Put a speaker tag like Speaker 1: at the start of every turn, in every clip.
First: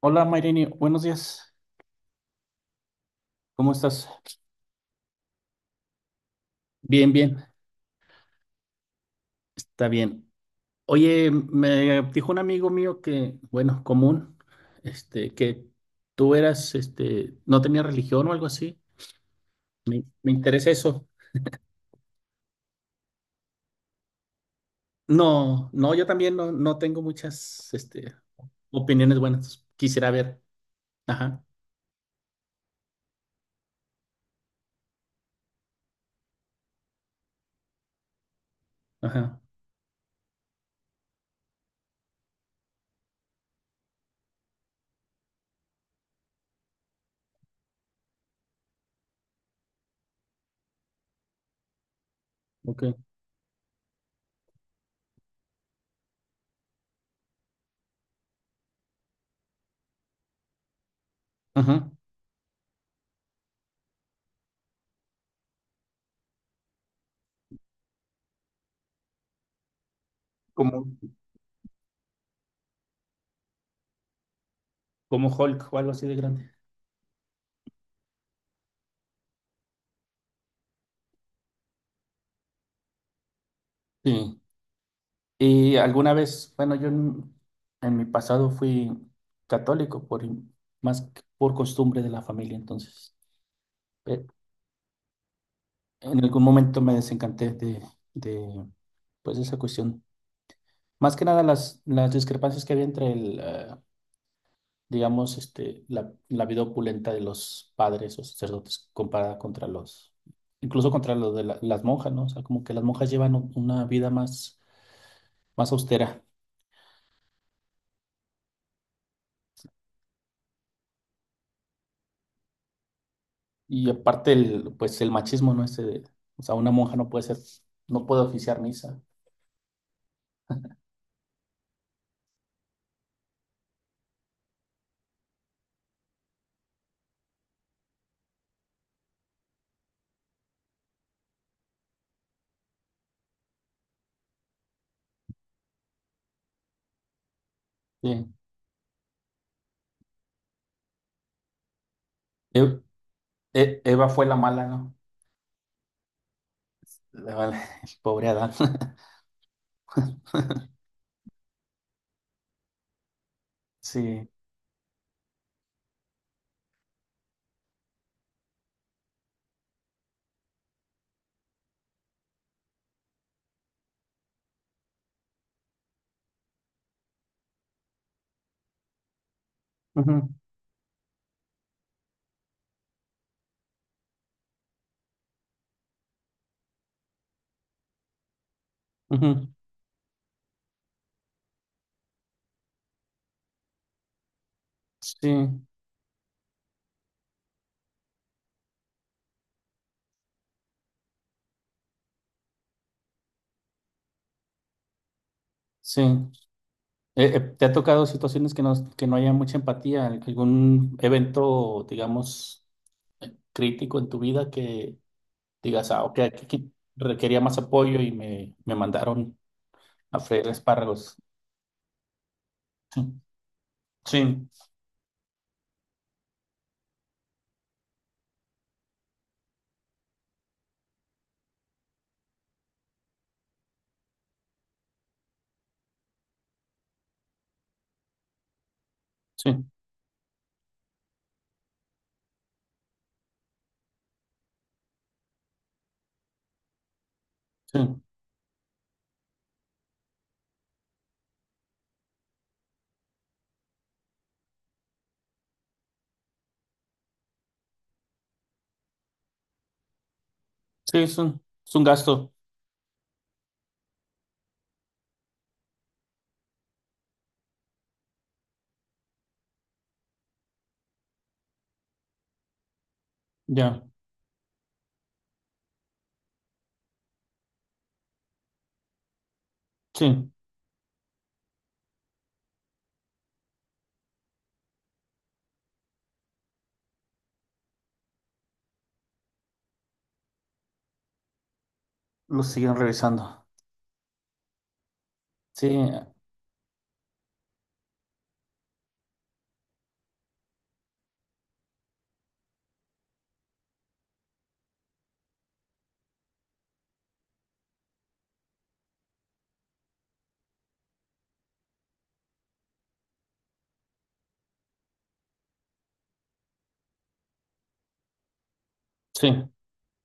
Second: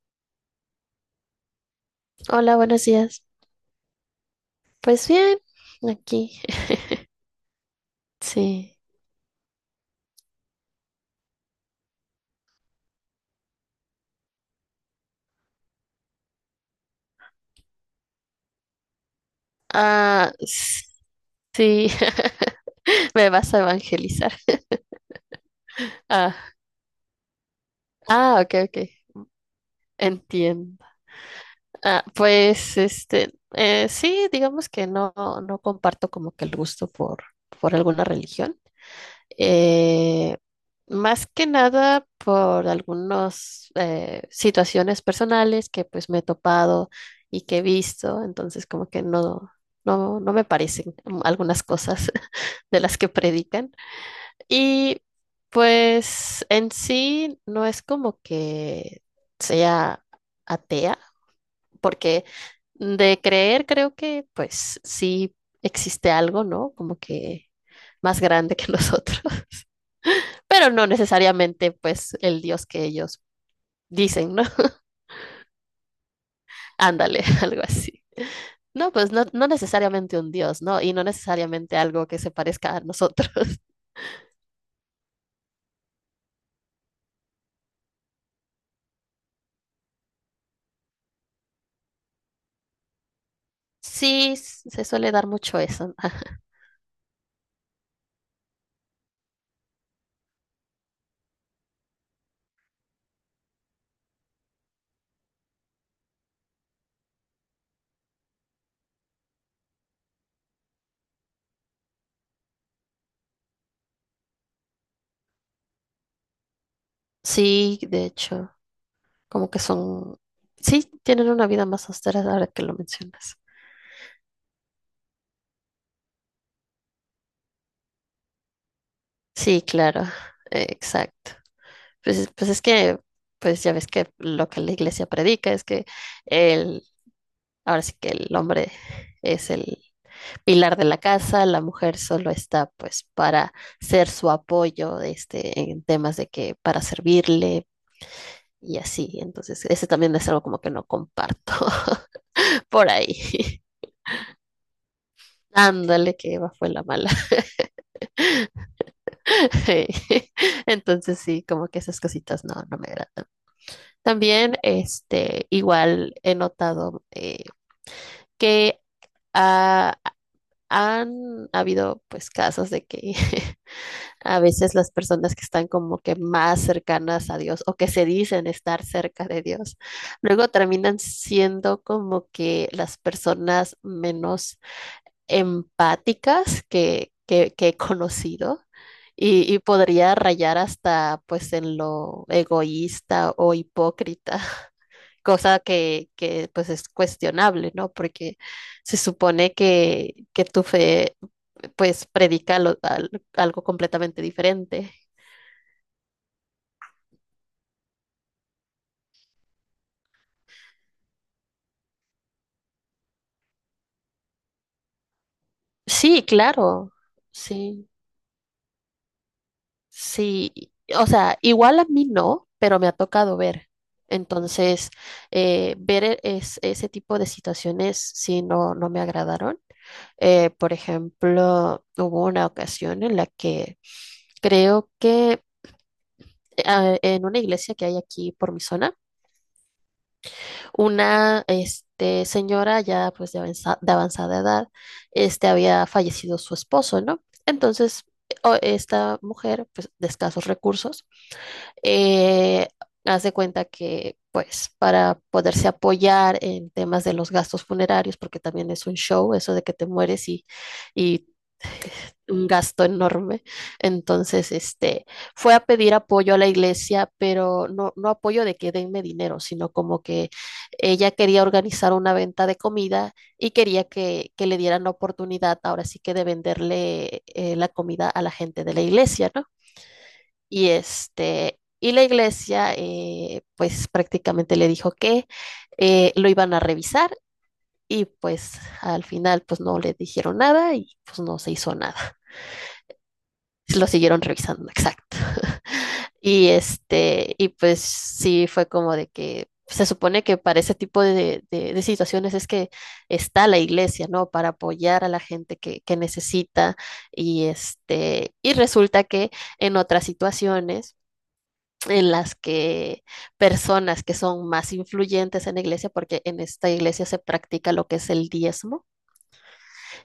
Speaker 1: Hola Maireni, buenos días.
Speaker 2: Hola, buenos días.
Speaker 1: ¿Cómo estás?
Speaker 2: Pues bien, aquí.
Speaker 1: Bien, bien,
Speaker 2: Sí.
Speaker 1: está bien. Oye, me dijo un amigo mío que, bueno, común, que tú eras, no tenías religión o algo así. Me
Speaker 2: Ah,
Speaker 1: interesa
Speaker 2: s-
Speaker 1: eso.
Speaker 2: sí. Me vas a evangelizar.
Speaker 1: No, no, yo también no,
Speaker 2: Ah,
Speaker 1: no tengo muchas,
Speaker 2: ok, ok.
Speaker 1: opiniones buenas. Quisiera ver.
Speaker 2: Entiendo.
Speaker 1: Ajá,
Speaker 2: Sí, digamos que no comparto como que el gusto por alguna religión.
Speaker 1: ajá,
Speaker 2: eh, Más que nada por algunas situaciones personales que pues me he topado y que he visto, entonces como que no me parecen algunas cosas de
Speaker 1: ok.
Speaker 2: las que predican. Y pues en sí no es como que sea atea,
Speaker 1: Ajá.
Speaker 2: porque de creer creo que pues sí existe algo, ¿no? Como que más grande que nosotros, pero
Speaker 1: Como,
Speaker 2: no necesariamente pues el Dios que ellos dicen, ¿no?
Speaker 1: como Hulk o algo así de grande.
Speaker 2: Ándale, algo así. No, pues no, no necesariamente un Dios, ¿no? Y no necesariamente algo que se parezca a nosotros.
Speaker 1: Sí. Y alguna vez, bueno, yo en mi pasado fui católico más que por costumbre de la familia, entonces eh,
Speaker 2: Sí, se suele dar mucho eso.
Speaker 1: en algún momento me desencanté de pues esa cuestión. Más que nada las discrepancias que había entre digamos, la vida opulenta de los padres o sacerdotes comparada contra los, incluso contra los de las monjas, ¿no? O sea, como que las monjas llevan una vida más, más austera.
Speaker 2: Sí, de hecho, como que sí, tienen una vida más austera ahora que lo mencionas.
Speaker 1: Y aparte pues el machismo, ¿no? O sea, una monja no puede ser, no puede oficiar misa.
Speaker 2: Sí, claro, exacto. Pues es que, pues ya ves que lo que la iglesia predica es que el, ahora sí que el hombre es el pilar de la casa, la mujer solo está pues para ser su apoyo, este, en temas de que para servirle
Speaker 1: Sí.
Speaker 2: y así. Entonces, ese también es algo como que no comparto
Speaker 1: E-
Speaker 2: por ahí.
Speaker 1: Eva fue la mala, ¿no?
Speaker 2: Ándale, que Eva fue la mala.
Speaker 1: La mala- Pobre Adán.
Speaker 2: Entonces sí, como que esas cositas no, no me agradan.
Speaker 1: Sí.
Speaker 2: También, este, igual he notado, que ah, han habido pues casos de que a veces las personas que están como que más cercanas a Dios o que se dicen estar cerca de Dios,
Speaker 1: Ujú,
Speaker 2: luego terminan siendo como que las personas menos empáticas que he conocido
Speaker 1: ujú.
Speaker 2: y podría rayar hasta pues en lo egoísta o hipócrita,
Speaker 1: Sí,
Speaker 2: cosa que pues es cuestionable, ¿no? Porque se supone que tu fe pues predica algo completamente diferente.
Speaker 1: sí. ¿Te ha tocado situaciones que no, haya mucha empatía? ¿Algún evento, digamos, crítico en tu vida que digas, ah, ok,
Speaker 2: Sí,
Speaker 1: aquí
Speaker 2: claro,
Speaker 1: requería más
Speaker 2: sí,
Speaker 1: apoyo y me mandaron a freír
Speaker 2: sí. O
Speaker 1: espárragos?
Speaker 2: sea, igual a mí no, pero me ha
Speaker 1: Sí,
Speaker 2: tocado ver.
Speaker 1: sí,
Speaker 2: Entonces, ese tipo de situaciones sí no, no me agradaron. Por ejemplo, hubo una ocasión en la que creo que en una iglesia que hay aquí por mi zona,
Speaker 1: sí.
Speaker 2: una, este, señora ya pues de avanzada edad, este, había fallecido su esposo, ¿no?
Speaker 1: Sí,
Speaker 2: Entonces, esta mujer, pues de escasos recursos, eh, hace cuenta que pues para poderse apoyar en temas de los gastos funerarios, porque también es un show eso de que te mueres
Speaker 1: sí, es
Speaker 2: y
Speaker 1: un, es un gasto.
Speaker 2: un gasto enorme. Entonces, este, fue a pedir apoyo a la iglesia, pero no, no apoyo de que denme dinero, sino como que ella quería organizar una venta de comida y
Speaker 1: Ya.
Speaker 2: quería que le dieran la oportunidad, ahora sí que de venderle, la comida a la gente de la iglesia, ¿no?
Speaker 1: Sí,
Speaker 2: Y este, y la iglesia, pues prácticamente le dijo que lo iban a revisar y pues al final pues no le dijeron nada y pues no se hizo nada,
Speaker 1: lo siguen revisando.
Speaker 2: lo siguieron revisando, exacto.
Speaker 1: Sí,
Speaker 2: Y este, y pues sí fue como de que se supone que para ese tipo de situaciones es que está la iglesia, ¿no? Para apoyar a la gente que necesita y este, y resulta que en otras situaciones en las que personas que son más influyentes en la iglesia, porque en esta iglesia se practica lo que es el diezmo,
Speaker 1: sí,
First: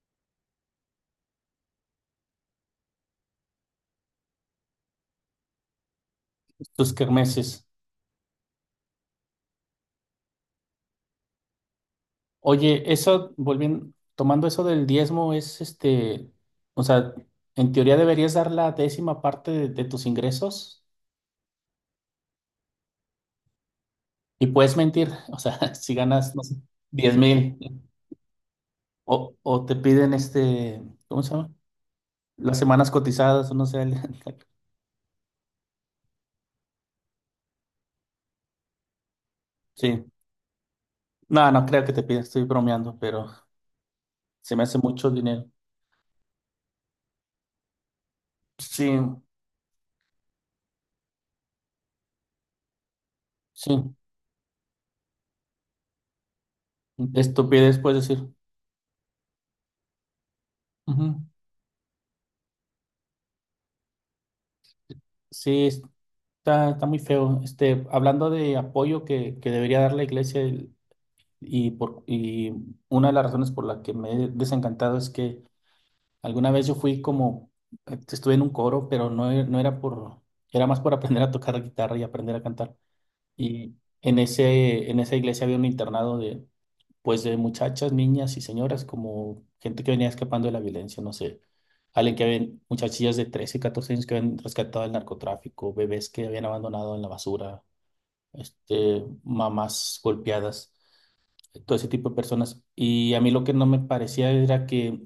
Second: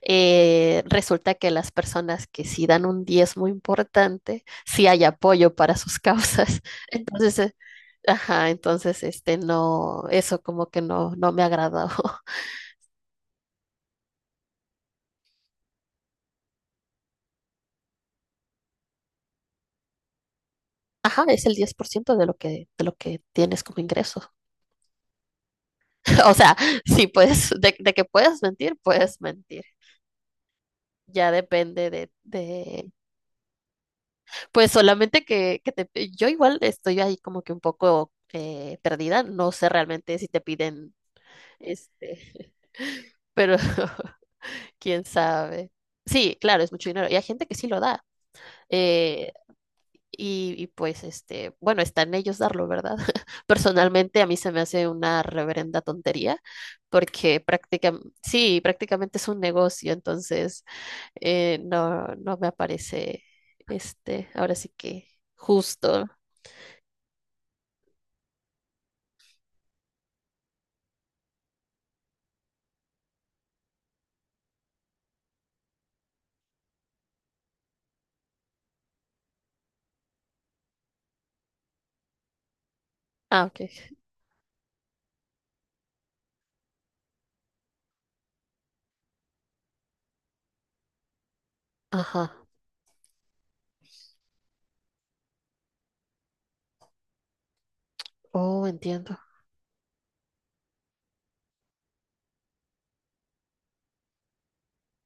Speaker 2: resulta que las personas que sí dan un diezmo importante, sí hay apoyo para sus causas.
Speaker 1: tus
Speaker 2: Entonces,
Speaker 1: kermeses.
Speaker 2: ajá, entonces, este, no, eso como que no, no me agradó.
Speaker 1: Oye, eso, volviendo, tomando eso del diezmo, es o sea, en teoría deberías dar la décima parte de tus ingresos
Speaker 2: Ajá, es el 10% de lo que tienes como ingreso.
Speaker 1: y puedes mentir, o sea, si
Speaker 2: O
Speaker 1: ganas, no sé,
Speaker 2: sea, sí
Speaker 1: diez
Speaker 2: puedes,
Speaker 1: mil
Speaker 2: de que puedes mentir, puedes
Speaker 1: o,
Speaker 2: mentir.
Speaker 1: o te piden ¿cómo se
Speaker 2: Ya
Speaker 1: llama?
Speaker 2: depende de,
Speaker 1: Las semanas
Speaker 2: de,
Speaker 1: cotizadas, o no sé, el-
Speaker 2: pues solamente que te, yo igual estoy ahí como que un poco, perdida. No sé
Speaker 1: Sí,
Speaker 2: realmente si te piden,
Speaker 1: no creo que te piden, estoy
Speaker 2: este,
Speaker 1: bromeando, pero
Speaker 2: pero
Speaker 1: se me hace
Speaker 2: quién
Speaker 1: mucho dinero.
Speaker 2: sabe. Sí, claro, es mucho dinero. Y hay gente que sí lo da.
Speaker 1: Sí.
Speaker 2: Eh, y y pues, este, bueno, está en ellos darlo, ¿verdad?
Speaker 1: Sí,
Speaker 2: Personalmente a mí se me hace una reverenda tontería, porque
Speaker 1: estupidez puedes
Speaker 2: prácticamente,
Speaker 1: decir.
Speaker 2: sí, prácticamente es un negocio, entonces,
Speaker 1: Ujú.
Speaker 2: no, no me aparece, este, ahora sí que
Speaker 1: Sí,
Speaker 2: justo.
Speaker 1: está muy feo. Hablando de apoyo que, debería dar la iglesia y una de las razones por la que me he desencantado es que alguna vez yo fui estuve en un coro, pero no, no era por, era más por aprender a tocar guitarra y aprender a cantar.
Speaker 2: Ah,
Speaker 1: Y
Speaker 2: ok.
Speaker 1: en esa iglesia había un internado pues de muchachas, niñas y señoras, como gente que venía escapando de la violencia, no sé.
Speaker 2: Ajá.
Speaker 1: Muchachillas de 13, 14 años que habían rescatado del narcotráfico, bebés que habían abandonado en la basura,
Speaker 2: Oh, entiendo.
Speaker 1: mamás golpeadas, todo ese tipo de personas. Y a mí lo que no me parecía era que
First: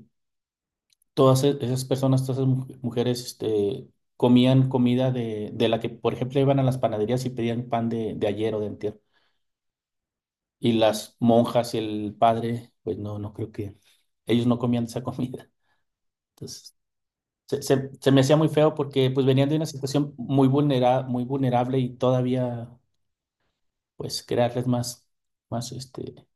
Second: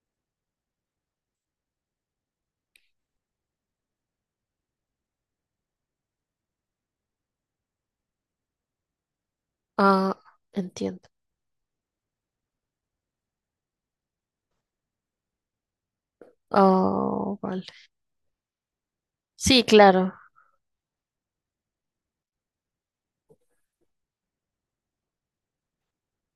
Speaker 1: todas esas personas, todas esas mujeres, comían comida de la que, por ejemplo, iban a las panaderías y pedían pan de ayer o de antier.
Speaker 2: Ah,
Speaker 1: Y
Speaker 2: entiendo.
Speaker 1: las monjas y el padre, pues no creo que ellos no comían esa comida. Entonces,
Speaker 2: Oh,
Speaker 1: se,
Speaker 2: vale.
Speaker 1: se- se me hacía muy feo porque pues venían de una
Speaker 2: Sí,
Speaker 1: situación
Speaker 2: claro.
Speaker 1: muy vulnerable y todavía pues crearles más, más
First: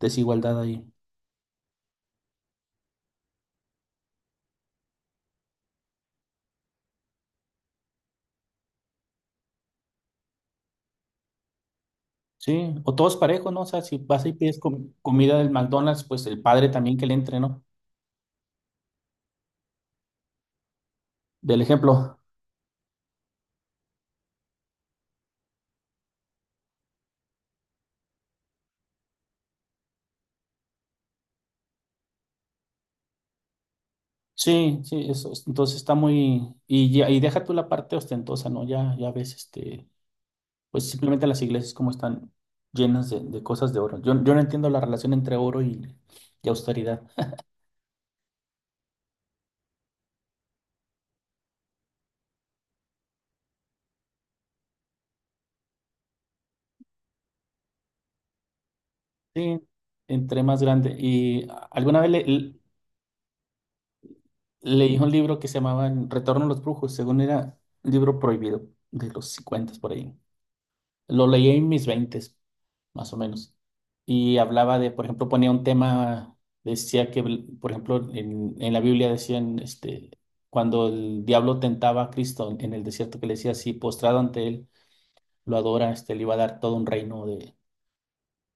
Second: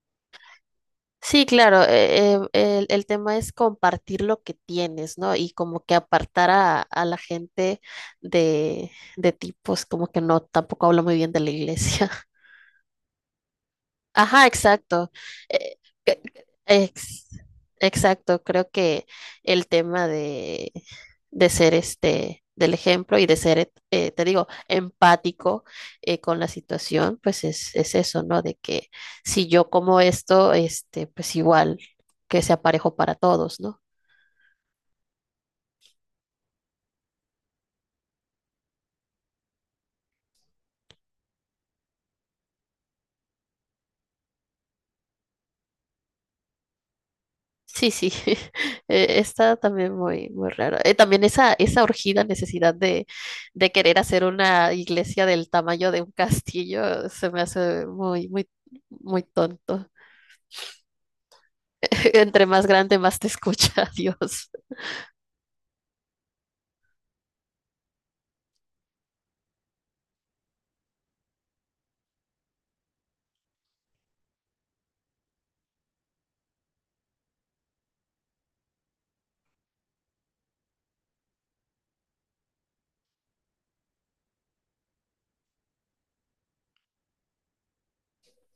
Speaker 1: desigualdad ahí.
Speaker 2: Sí, claro, el tema es compartir lo que tienes, ¿no? Y como que apartar a la gente de, de ti, pues como que no, tampoco hablo muy bien de la iglesia.
Speaker 1: Sí, o todos parejos, ¿no? O sea, si vas y
Speaker 2: Ajá,
Speaker 1: pides
Speaker 2: exacto.
Speaker 1: comida del
Speaker 2: Eh,
Speaker 1: McDonald's,
Speaker 2: eh,
Speaker 1: pues el padre también que le
Speaker 2: ex-
Speaker 1: entre, ¿no?
Speaker 2: exacto, creo que el tema de
Speaker 1: Del
Speaker 2: ser,
Speaker 1: ejemplo.
Speaker 2: este, del ejemplo y de ser, te digo, empático, con la situación, pues es eso, ¿no? De que si yo como esto, este, pues igual que sea parejo para todos, ¿no?
Speaker 1: Sí, sí, eso. Entonces está muy. Y deja tú la parte ostentosa, ¿no? Ya, ya ves, pues simplemente las iglesias como están llenas de cosas de oro. Yo no entiendo la relación entre oro y austeridad.
Speaker 2: Sí, sí, está también muy, muy raro. También esa urgida necesidad de querer hacer una iglesia del tamaño de un castillo se me hace muy, muy, muy
Speaker 1: Sí,
Speaker 2: tonto.
Speaker 1: entre más grande. Y alguna vez
Speaker 2: Entre más grande, más te escucha Dios.
Speaker 1: leí un libro que se llamaba Retorno a los Brujos, según era un libro prohibido de los 50 por ahí. Lo leí en mis 20 más o menos. Y hablaba de, por ejemplo, ponía un tema, decía que, por ejemplo, en la Biblia decían, cuando el diablo tentaba a Cristo en el desierto, que le decía así, postrado ante él, lo adora, le iba a dar todo un reino de,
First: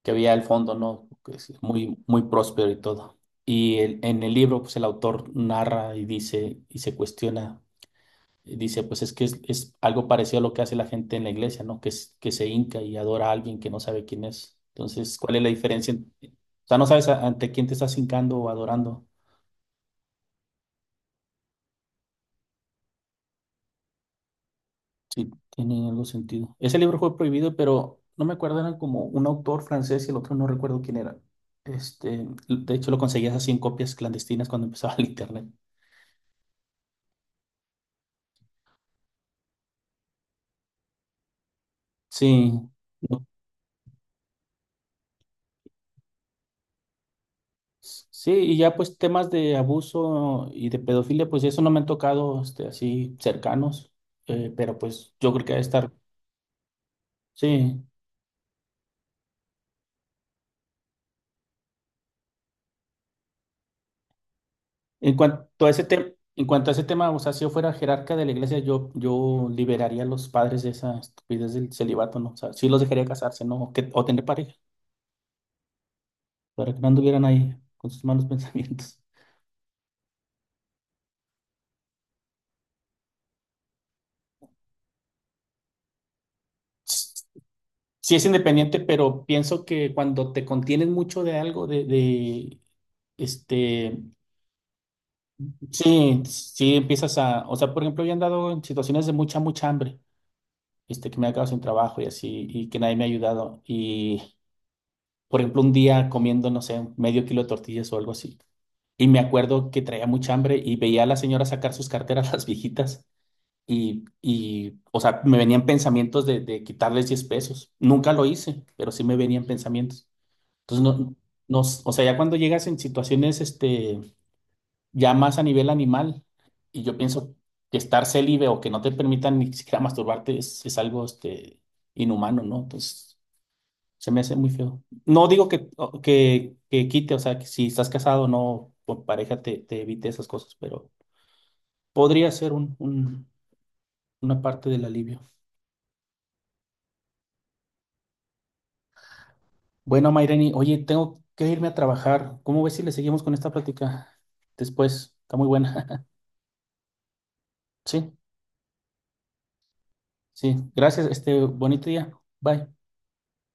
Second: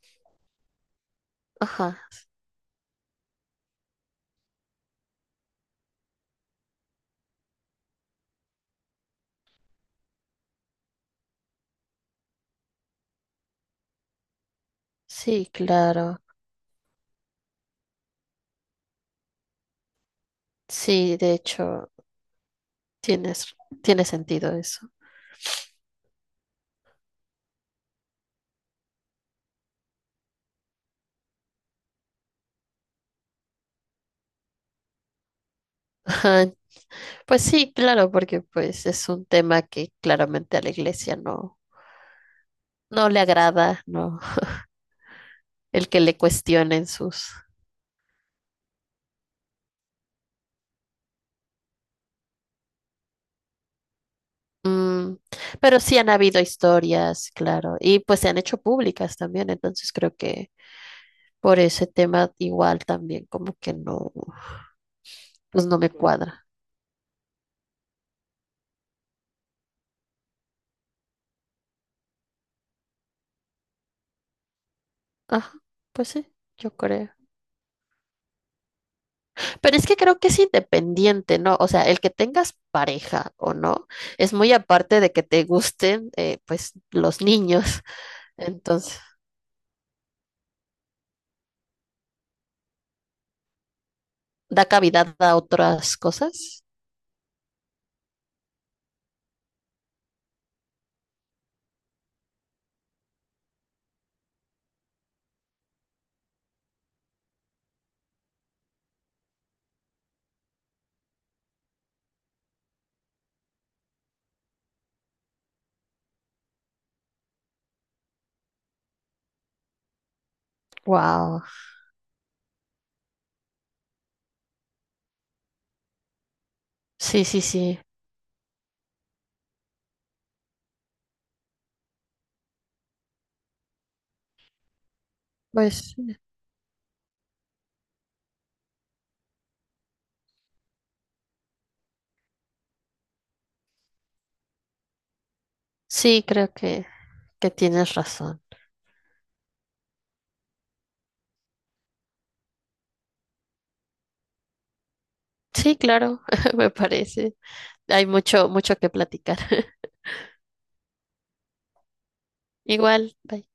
Speaker 1: que había al fondo, ¿no? Que es
Speaker 2: Ajá,
Speaker 1: muy, muy próspero y todo. Y en el libro, pues el autor narra y dice, y se cuestiona, y dice, pues es que es algo parecido a lo que hace la gente en la iglesia, ¿no? Que se hinca y adora a alguien que no sabe quién es. Entonces, ¿cuál es la
Speaker 2: sí,
Speaker 1: diferencia?
Speaker 2: claro.
Speaker 1: O sea, no sabes ante quién te estás hincando o adorando.
Speaker 2: Sí, de hecho, tienes, tiene sentido eso.
Speaker 1: Sí, tiene algo sentido. Ese libro fue prohibido, pero no me acuerdo, era como un autor francés y el otro no recuerdo quién era. De hecho, lo conseguías así en copias clandestinas cuando empezaba el internet.
Speaker 2: Ajá. Pues sí, claro, porque pues es un tema que claramente a la iglesia no,
Speaker 1: Sí,
Speaker 2: no le
Speaker 1: no.
Speaker 2: agrada, no, el que le cuestionen sus.
Speaker 1: Sí, y ya pues temas de abuso y de pedofilia, pues eso no me han tocado así cercanos, pero pues
Speaker 2: Mm,
Speaker 1: yo creo que debe
Speaker 2: pero
Speaker 1: estar,
Speaker 2: sí han habido historias, claro,
Speaker 1: sí.
Speaker 2: y pues se han hecho públicas también, entonces creo que por ese tema igual también como que no,
Speaker 1: En cuanto
Speaker 2: pues
Speaker 1: a
Speaker 2: no
Speaker 1: ese
Speaker 2: me
Speaker 1: tema,
Speaker 2: cuadra.
Speaker 1: o sea, si yo fuera jerarca de la iglesia, yo liberaría a los padres de esa estupidez del celibato, ¿no? O sea, sí los dejaría casarse, ¿no? O tener pareja,
Speaker 2: Ajá, pues sí,
Speaker 1: para
Speaker 2: yo
Speaker 1: que no
Speaker 2: creo.
Speaker 1: anduvieran ahí con sus malos pensamientos.
Speaker 2: Pero es que creo que es independiente, ¿no? O sea, el que tengas pareja o no, es muy aparte de que te gusten, pues, los niños.
Speaker 1: Sí es independiente,
Speaker 2: Entonces,
Speaker 1: pero pienso que cuando te contienes mucho de algo, este,
Speaker 2: da cavidad a otras
Speaker 1: sí,
Speaker 2: cosas.
Speaker 1: sí empiezas a, o sea, por ejemplo, yo he andado en situaciones de mucha, mucha hambre, que me he quedado sin trabajo y así, y que nadie me ha ayudado, por ejemplo, un día comiendo, no sé, medio kilo de tortillas o algo así. Y me acuerdo que traía mucha hambre y veía a la señora sacar sus carteras, las viejitas, y o sea, me venían pensamientos de quitarles $10. Nunca lo hice, pero sí me venían pensamientos. Entonces, no,
Speaker 2: Wow.
Speaker 1: no, o sea, ya cuando llegas en situaciones, ya más a nivel animal, y yo
Speaker 2: Sí,
Speaker 1: pienso
Speaker 2: sí,
Speaker 1: que
Speaker 2: sí.
Speaker 1: estar célibe o que no te permitan ni siquiera masturbarte es algo, inhumano, ¿no? Entonces. Se me hace muy feo. No digo que,
Speaker 2: Pues
Speaker 1: o- que, que quite, o sea, que si estás casado no, con pareja te evite esas cosas, pero podría ser una parte del alivio.
Speaker 2: sí, creo que tienes razón.
Speaker 1: Bueno, Maireni, oye, tengo que irme a trabajar. ¿Cómo ves si le seguimos con esta plática después? Está muy
Speaker 2: Sí,
Speaker 1: buena.
Speaker 2: claro, me parece. Hay
Speaker 1: Sí,
Speaker 2: mucho, mucho que platicar.
Speaker 1: sí. Gracias, este bonito día. Bye.
Speaker 2: Igual, bye.